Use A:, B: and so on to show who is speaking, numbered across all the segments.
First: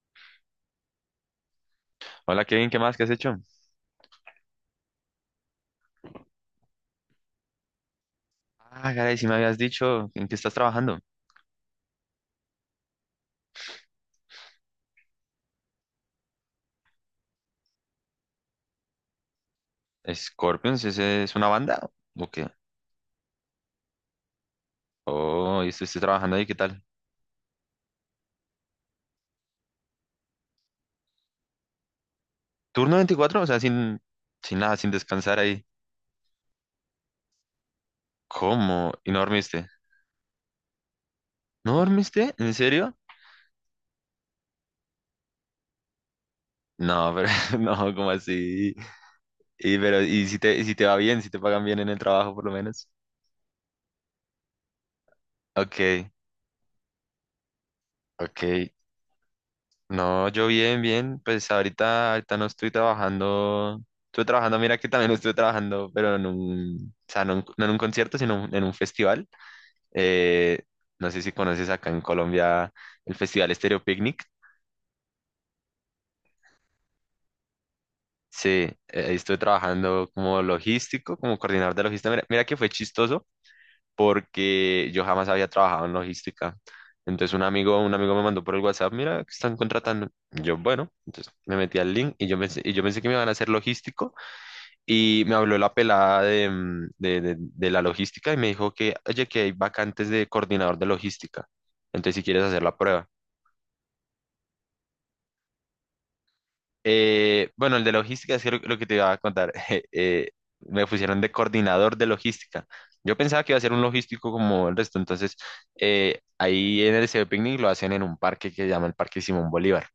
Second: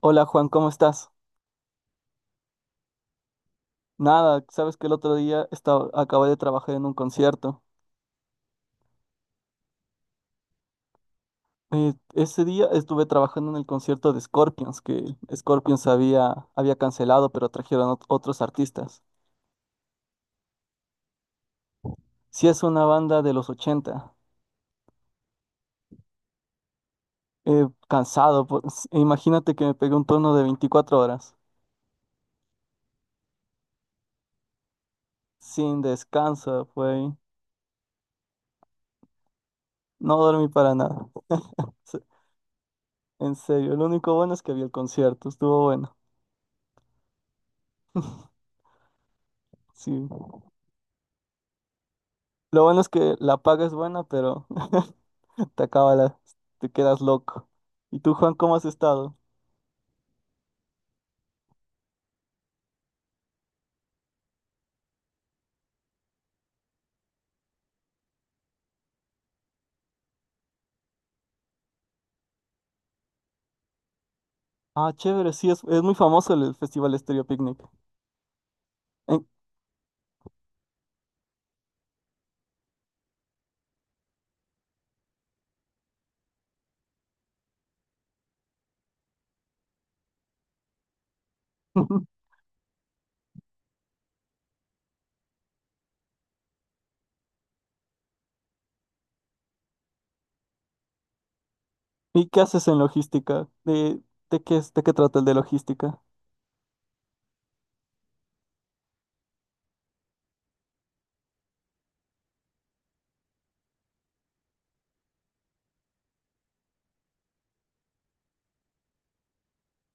A: Hola Juan, ¿cómo estás?
B: Hola Kevin, ¿qué más? ¿Qué has hecho?
A: Nada, sabes que el otro día acabé de trabajar en un concierto.
B: Ah, caray, si me habías dicho en qué estás trabajando.
A: Ese día estuve trabajando en el concierto de Scorpions, que Scorpions había cancelado, pero trajeron otros artistas.
B: ¿Scorpions? ¿Ese es una banda? ¿O qué?
A: Si es una banda de los 80.
B: Oh, y estoy trabajando ahí, ¿qué tal?
A: Cansado, pues, e imagínate que me pegué un turno de 24 horas,
B: ¿Turno 24? O sea, sin nada, sin descansar ahí.
A: sin descanso, fue.
B: ¿Cómo? ¿Y no dormiste?
A: No dormí para nada.
B: ¿No
A: Se-
B: dormiste? ¿En serio?
A: En serio, lo único bueno es que había el concierto, estuvo bueno.
B: No, pero no, ¿cómo así? Y pero,
A: Sí.
B: y si te va bien, si te pagan bien en el trabajo por lo
A: Lo bueno es
B: menos.
A: que la paga es buena, pero te acaba
B: Ok,
A: la, te quedas loco. ¿Y tú, Juan, cómo has
B: ok.
A: estado?
B: No, yo bien, bien. Pues ahorita no estoy trabajando. Estuve trabajando, mira que también estuve trabajando, pero en un, o sea, no, en no en un concierto, sino en un festival. Eh, no sé si conoces acá en Colombia el Festival Estéreo Picnic.
A: Ah, chévere, sí, es muy famoso el Festival Estéreo Picnic.
B: Sí, ahí
A: En-
B: estuve trabajando como logístico, como coordinador de logística. Mira que fue chistoso porque yo jamás había trabajado en logística. Entonces un amigo me mandó por el WhatsApp, mira, que están contratando. Yo, bueno, entonces me metí al link y yo pensé que me iban a hacer logístico. Y me habló la pelada de, mm, de la logística y me dijo que, oye, que hay vacantes de coordinador de logística. Entonces, si
A: ¿Y qué
B: quieres hacer
A: haces
B: la
A: en
B: prueba.
A: logística? ¿De qué trata el de logística?
B: Bueno, el de logística es que lo que te iba a contar. Me pusieron de coordinador de logística. Yo pensaba que iba a ser un logístico como el resto. Entonces, ahí en el Liceo de Picnic lo hacen en un parque que se llama el Parque Simón Bolívar.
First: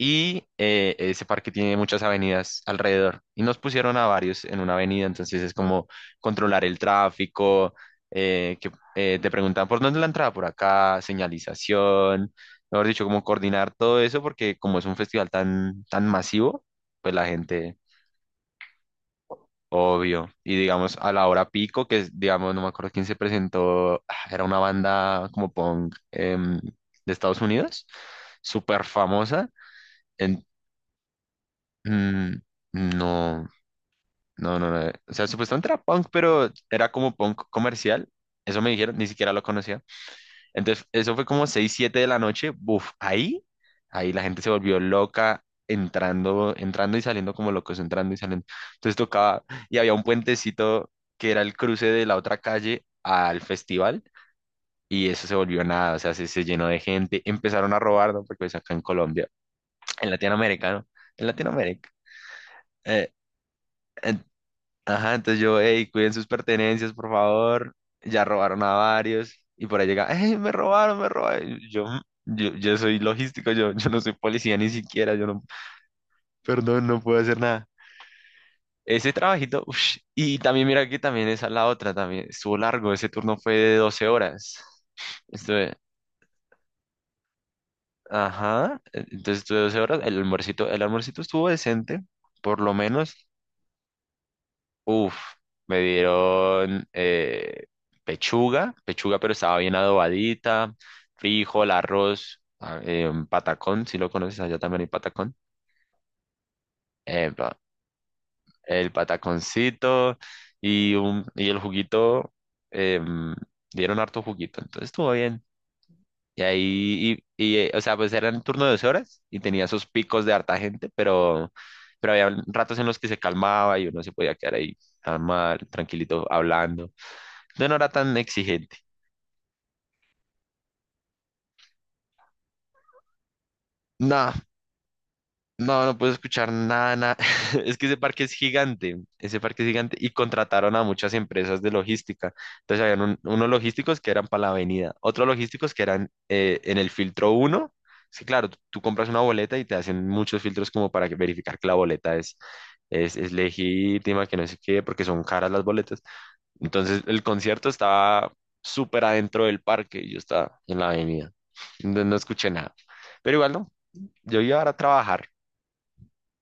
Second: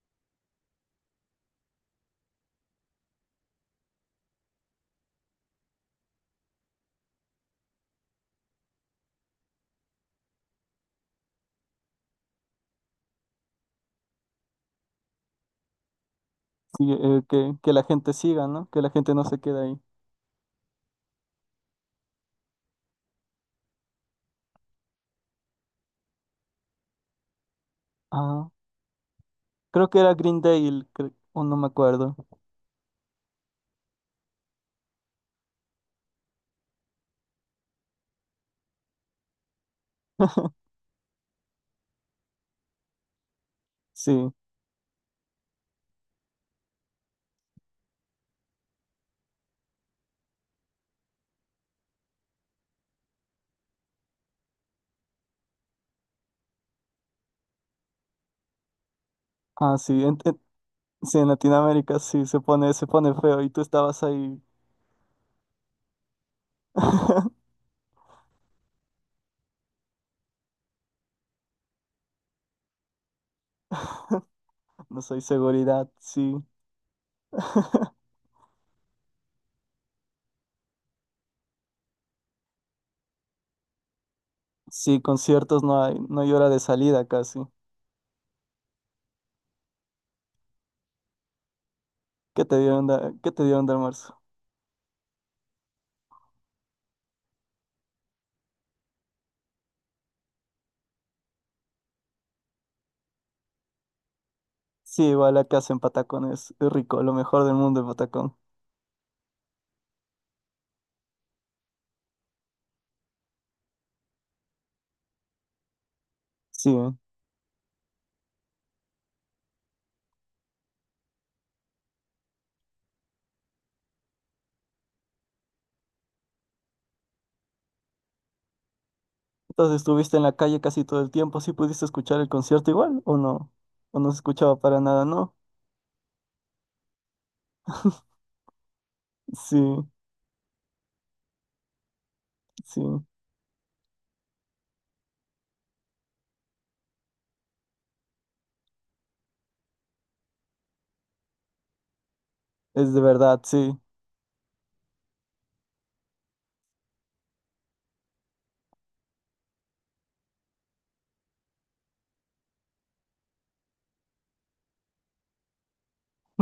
B: Y ese parque tiene muchas avenidas alrededor. Y nos pusieron a varios en una avenida, entonces es como controlar el tráfico, que te preguntan por dónde es la entrada, por acá, señalización, mejor dicho, como coordinar todo eso, porque como es un festival tan, tan masivo,
A: Sí,
B: pues la
A: que
B: gente,
A: la gente siga, ¿no? Que la gente no se quede ahí.
B: obvio. Y digamos, a la hora pico, que es, digamos, no me acuerdo quién se presentó, ah, era una banda como punk de Estados Unidos,
A: Ah,
B: súper famosa.
A: creo que era Green Day, o no me acuerdo.
B: Mm, no, no, no, no. O sea, supuestamente era punk, pero era como punk comercial. Eso me dijeron, ni siquiera lo conocía. Entonces, eso fue como 6 7 de la noche. Buf, ahí la
A: Sí,
B: gente se volvió loca, entrando y saliendo como locos, entrando y saliendo. Entonces tocaba, y había un puentecito que era el cruce de la otra calle al festival. Y eso se volvió nada, o sea, se llenó de gente. Empezaron a robar, ¿no? Porque pues acá en Colombia,
A: ah, sí,
B: en Latinoamérica, ¿no?
A: sí, en
B: En Latinoamérica.
A: Latinoamérica sí, se pone
B: eh,
A: feo y tú estabas ahí.
B: Ajá, entonces yo, hey, cuiden sus pertenencias, por favor. Ya robaron a varios. Y por ahí llega, hey, me robaron, me robaron. Y yo, "Mm, yo soy logístico, yo no soy policía ni
A: No
B: siquiera,
A: soy
B: yo no,
A: seguridad, sí.
B: perdón, no puedo hacer nada." Ese trabajito, ush, y también mira que también esa es la otra, también estuvo largo, ese turno fue de 12 horas.
A: Sí, conciertos
B: Estuve,
A: no hay, no hay hora de salida casi.
B: ajá, entonces estuve 12 horas, el almuercito estuvo decente,
A: ¿Qué te
B: por lo
A: dio onda?
B: menos.
A: ¿Qué te dio onda, almuerzo?
B: Uf, me dieron pechuga, pechuga pero estaba bien adobadita, frijol, arroz, ah, un patacón, si lo conoces, allá también hay
A: Sí, igual
B: patacón.
A: la casa en Patacón es rico, lo mejor
B: Epa,
A: del mundo en Patacón.
B: el pataconcito y el juguito, em, dieron harto juguito, entonces estuvo bien. Y
A: Sí. ¿Eh?
B: ahí, o sea, pues era el turno de 2 horas y tenía esos picos de harta gente, pero, había ratos en los que se calmaba y uno se podía quedar ahí, normal, tranquilito, hablando. Yo no era tan exigente.
A: Entonces estuviste en la calle casi todo el tiempo, ¿sí pudiste escuchar el concierto igual o no? ¿O no se
B: No,
A: escuchaba para nada, no?
B: no, no puedo escuchar nada, nada. Es que ese parque es gigante, ese
A: Sí,
B: parque es gigante y contrataron a muchas empresas de logística.
A: sí,
B: Entonces habían unos logísticos que eran para la avenida, otros logísticos que eran en el filtro uno. Es que claro, tú compras una boleta y te hacen muchos filtros como para que- verificar que la boleta es,
A: es de
B: es, es
A: verdad, sí.
B: legítima, que no sé qué, porque son caras las boletas. Entonces el concierto estaba súper adentro del parque y yo estaba en la avenida. Entonces no escuché nada. Pero igual no, yo iba ahora a trabajar.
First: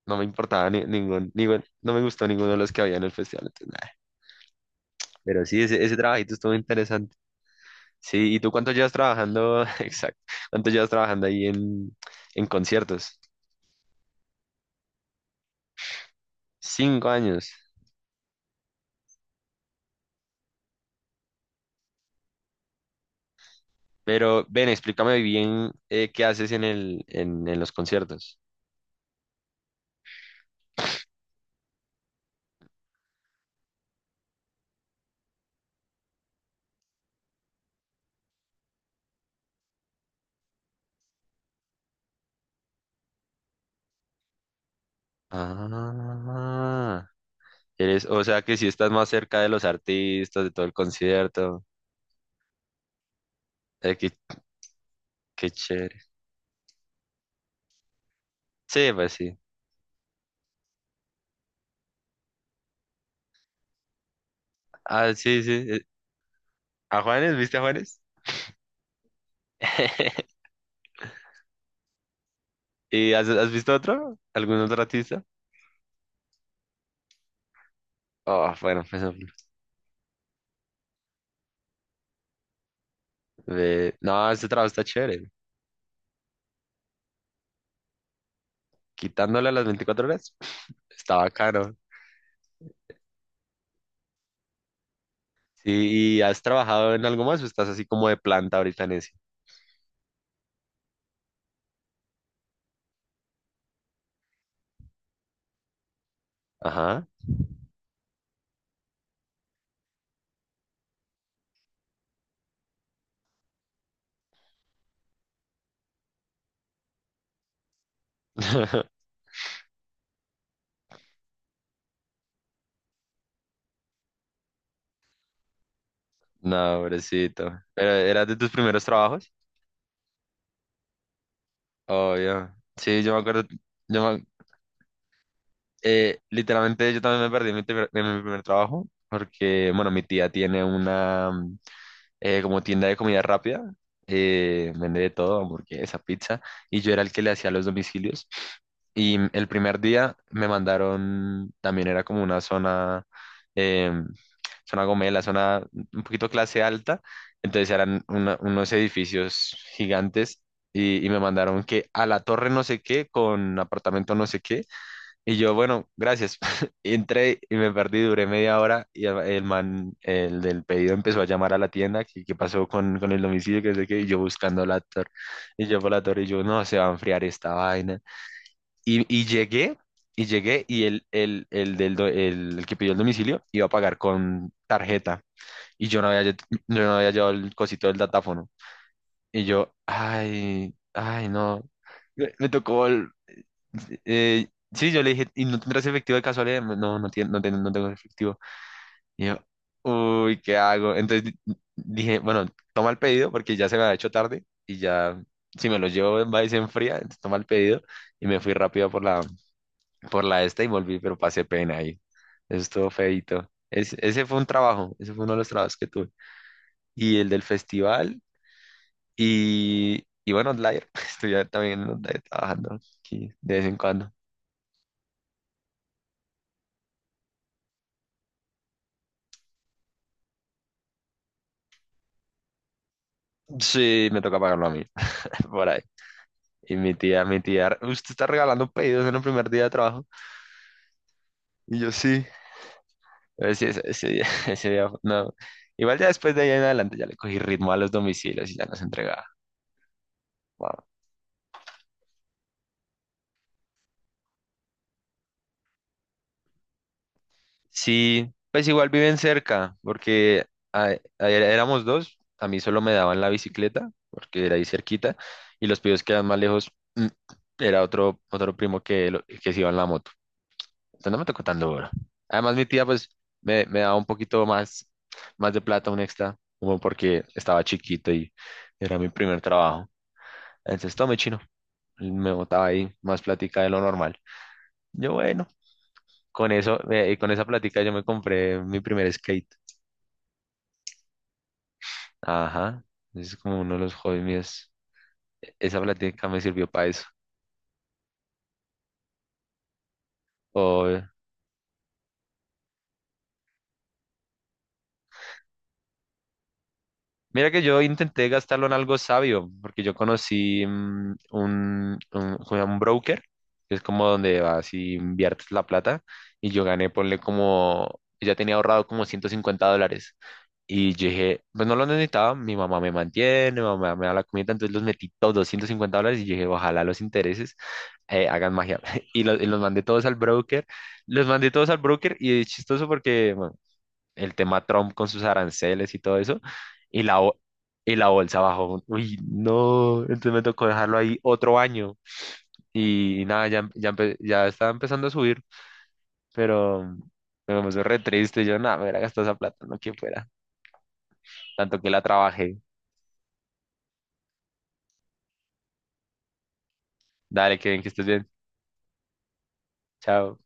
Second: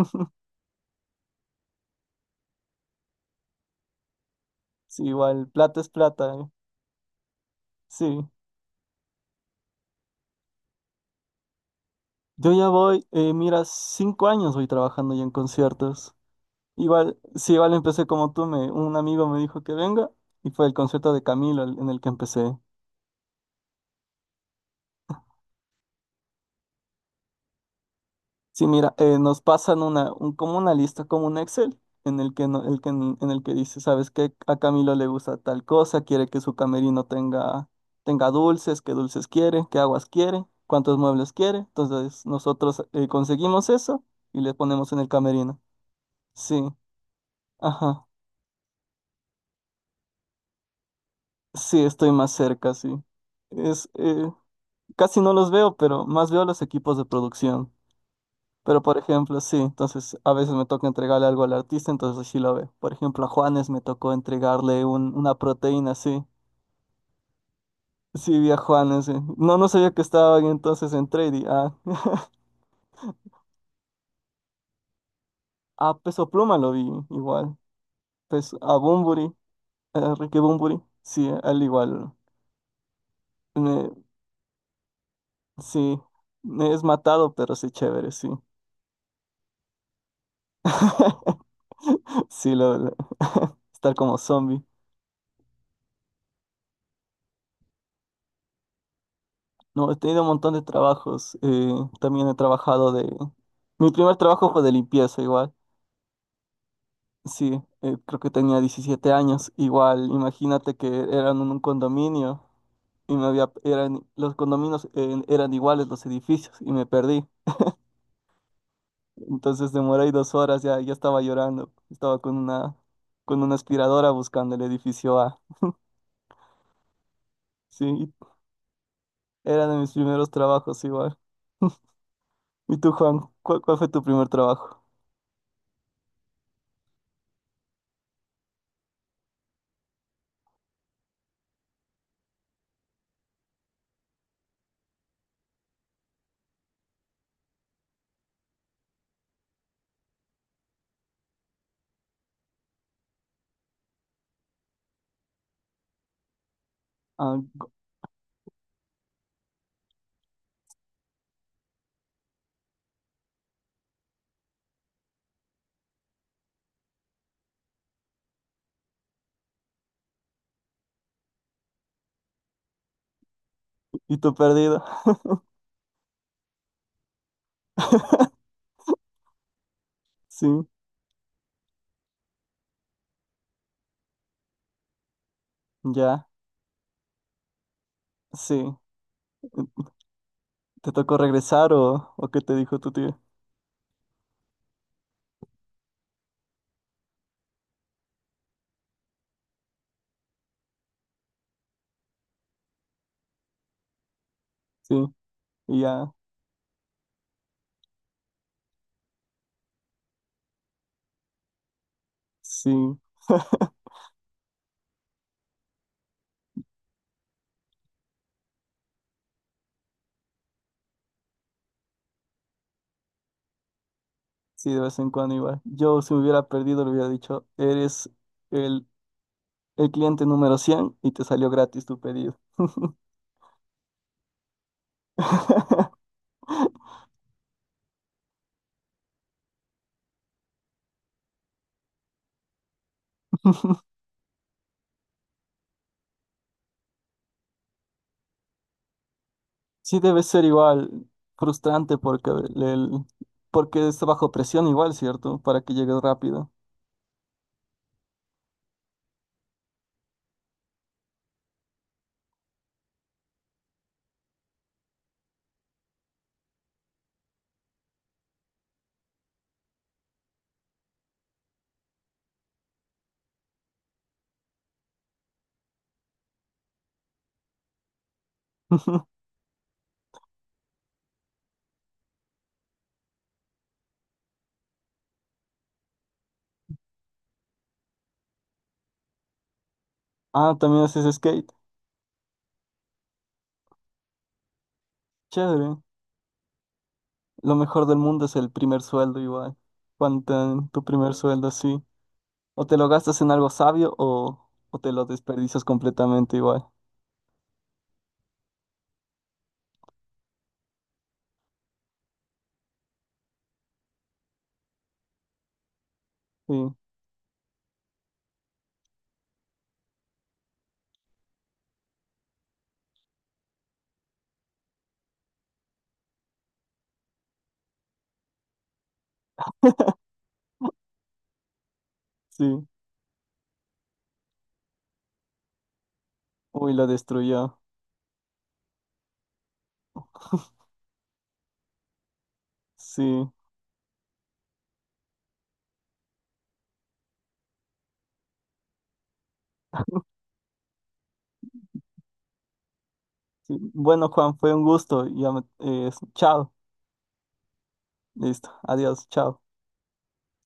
B: No me importaba, no me gustó ninguno de los que había en el festival. Entonces, nada.
A: Sí,
B: Pero
A: igual,
B: sí,
A: plata
B: ese,
A: es
B: ese
A: plata,
B: trabajito
A: ¿eh?
B: estuvo interesante.
A: Sí.
B: Sí, ¿y tú cuánto llevas trabajando? Exacto. ¿Cuánto llevas trabajando ahí en
A: Yo ya voy,
B: conciertos?
A: mira, 5 años voy trabajando ya en conciertos.
B: Cinco
A: Igual,
B: años.
A: sí, igual empecé como tú, me, un amigo me dijo que venga y fue el concierto de Camilo en el que empecé.
B: Pero ven, explícame bien qué haces en los conciertos.
A: Sí, mira, nos pasan como una lista, como un Excel, en el que, no- el que, en el que dice, ¿sabes qué? A Camilo le gusta tal cosa, quiere que su camerino tenga dulces, qué dulces quiere, qué aguas quiere, cuántos muebles quiere. Entonces nosotros conseguimos eso y le ponemos en el camerino. Sí,
B: Ah. Eres,
A: ajá,
B: o sea que si estás más cerca de los artistas, de todo el concierto.
A: sí, estoy más cerca, sí. Es,
B: Eh, qué,
A: eh, Casi no
B: qué
A: los veo,
B: chévere.
A: pero más veo los equipos de producción. Pero
B: Sí,
A: por
B: pues sí.
A: ejemplo, sí, entonces a veces me toca entregarle algo al artista, entonces sí lo ve. Por ejemplo, a Juanes me tocó entregarle un,
B: Ah,
A: una
B: sí, sí.
A: proteína, sí.
B: ¿A Juanes? ¿Viste a Juanes?
A: Sí, vi a Juanes, sí. No, no sabía que estaba ahí entonces entré y di, ah.
B: ¿Y has visto otro? ¿Algún otro artista?
A: A Peso Pluma lo vi igual.
B: Oh,
A: Pues a
B: bueno, pues
A: Bunbury, a Ricky Bunbury, sí, a él igual. Me-
B: no, este trabajo está chévere.
A: sí, me es matado, pero sí chévere, sí.
B: Quitándole las 24 horas, está bacano.
A: Sí, estar como zombie.
B: Sí, ¿y has trabajado en algo más o estás así como de planta ahorita en eso?
A: No, he tenido un montón de trabajos. Eh, también he trabajado de... Mi primer trabajo fue de limpieza igual.
B: Ajá.
A: Sí, creo que tenía 17 años. Igual, imagínate que eran en un condominio y los condominios eran iguales los edificios y me perdí. Entonces demoré ahí 2 horas, ya, ya estaba llorando. Estaba con una aspiradora buscando el edificio A.
B: No, pobrecito. ¿Pero
A: Sí,
B: era de tus primeros trabajos?
A: era de mis primeros trabajos igual.
B: Obvio.
A: ¿Y tú,
B: Sí, yo
A: Juan?
B: me acuerdo,
A: ¿Cuál fue tu
B: yo me,
A: primer trabajo?
B: literalmente yo también me perdí en mi primer trabajo porque, bueno, mi tía tiene una como tienda de comida rápida, vende de todo, hamburguesa, pizza, y yo era el que le hacía los domicilios. Y el primer día me mandaron, también era como una zona, em, zona gomela, zona un poquito clase alta,
A: Ah,
B: entonces eran unos edificios gigantes y me mandaron que a la torre no sé qué, con apartamento no sé qué, y yo, bueno, gracias. Entré y me perdí, duré media hora y el man, el del pedido empezó a llamar a la tienda, que qué pasó con el domicilio, que no sé qué, y
A: ¿y
B: yo
A: tu
B: buscando la
A: perdida?
B: torre, y yo por la torre, y yo, no, se va a enfriar esta vaina. Y llegué, y
A: Sí.
B: llegué, y el que pidió el domicilio iba a pagar con tarjeta, y
A: Ya,
B: yo no había llevado el cosito del datáfono.
A: sí.
B: Y yo, ay,
A: ¿Te tocó
B: ay, no.
A: regresar o
B: Me
A: qué
B: me
A: te dijo
B: tocó,
A: tu tío?
B: sí, yo le dije, ¿y no tendrás efectivo de casualidad? No, no, no, no tengo efectivo. Y yo, uy, ¿qué hago? Entonces dije, bueno, toma el pedido porque ya se me ha hecho tarde y
A: Sí,
B: ya, si me
A: y
B: lo
A: ya,
B: llevo en va y se enfría, entonces toma el pedido y me fui rápido por la esta y volví, pero pasé pena ahí. Eso
A: sí.
B: estuvo feíto. Es- ese fue un trabajo, ese fue uno de los trabajos que tuve. Y el del festival y bueno, Outlier, estoy ya también en Outlier trabajando aquí de vez en cuando.
A: Sí, de vez en cuando igual. Yo si me hubiera perdido le hubiera dicho, eres el, el cliente número 100 y te salió gratis tu pedido.
B: Sí, me toca pagarlo a mí. Por ahí. Y mi tía, usted está regalando pedidos en el primer día de trabajo. Y yo sí. Pero sí, ese día, ese día, no. Igual ya después de ahí en adelante ya le cogí ritmo a los domicilios y ya los entregaba.
A: Sí, debe ser
B: Wow.
A: igual frustrante porque, porque está bajo presión igual, ¿cierto? Para que llegues rápido.
B: Sí, pues igual viven cerca, porque ayer éramos dos, a mí solo me daban la bicicleta, porque era ahí cerquita, y los pedidos quedan más lejos. Era otro primo que, que se iba en la moto. Entonces no me tocó tan duro. Además, mi tía, pues, me daba un poquito más, más de plata, un extra, como porque estaba chiquito y era mi primer trabajo. Entonces, tome chino. Me botaba ahí más plática de lo normal. Yo, bueno, con eso, y con esa plática yo me compré mi primer skate.
A: Ah, también haces skate.
B: Ajá. Es como uno de los hobbies míos.
A: Chévere.
B: Esa plática me sirvió para eso.
A: Lo mejor del mundo es el primer sueldo igual. Cuando te dan tu
B: O
A: primer sueldo, sí. O te lo gastas en algo sabio o te lo desperdicias completamente igual.
B: Mira que yo intenté gastarlo en algo sabio, porque yo conocí como un broker, que es como donde vas y inviertes la plata, y
A: Sí,
B: yo gané, ponle como, ya tenía ahorrado como $150. Y yo dije, pues no lo necesitaba, mi mamá me mantiene, mi mamá me da la comida, entonces los metí todos, $250, y yo dije, ojalá los intereses hagan magia. Y los mandé todos al broker, los mandé todos al broker, y es
A: sí.
B: chistoso porque, bueno, el tema Trump con sus aranceles y todo eso,
A: Uy, lo
B: y la, bo-
A: destruyó.
B: y la bolsa bajó. Uy, no, entonces me tocó dejarlo ahí otro año
A: Sí,
B: y nada, ya estaba empezando a subir, pero pero me puso re triste. Yo, nada, me hubiera gastado esa plata, no que fuera, tanto que la trabajé.
A: sí. Bueno, Juan, fue un gusto. Ya chao.
B: Dale, que bien, que estés bien.
A: Listo. Adiós. Chao.
B: Chao.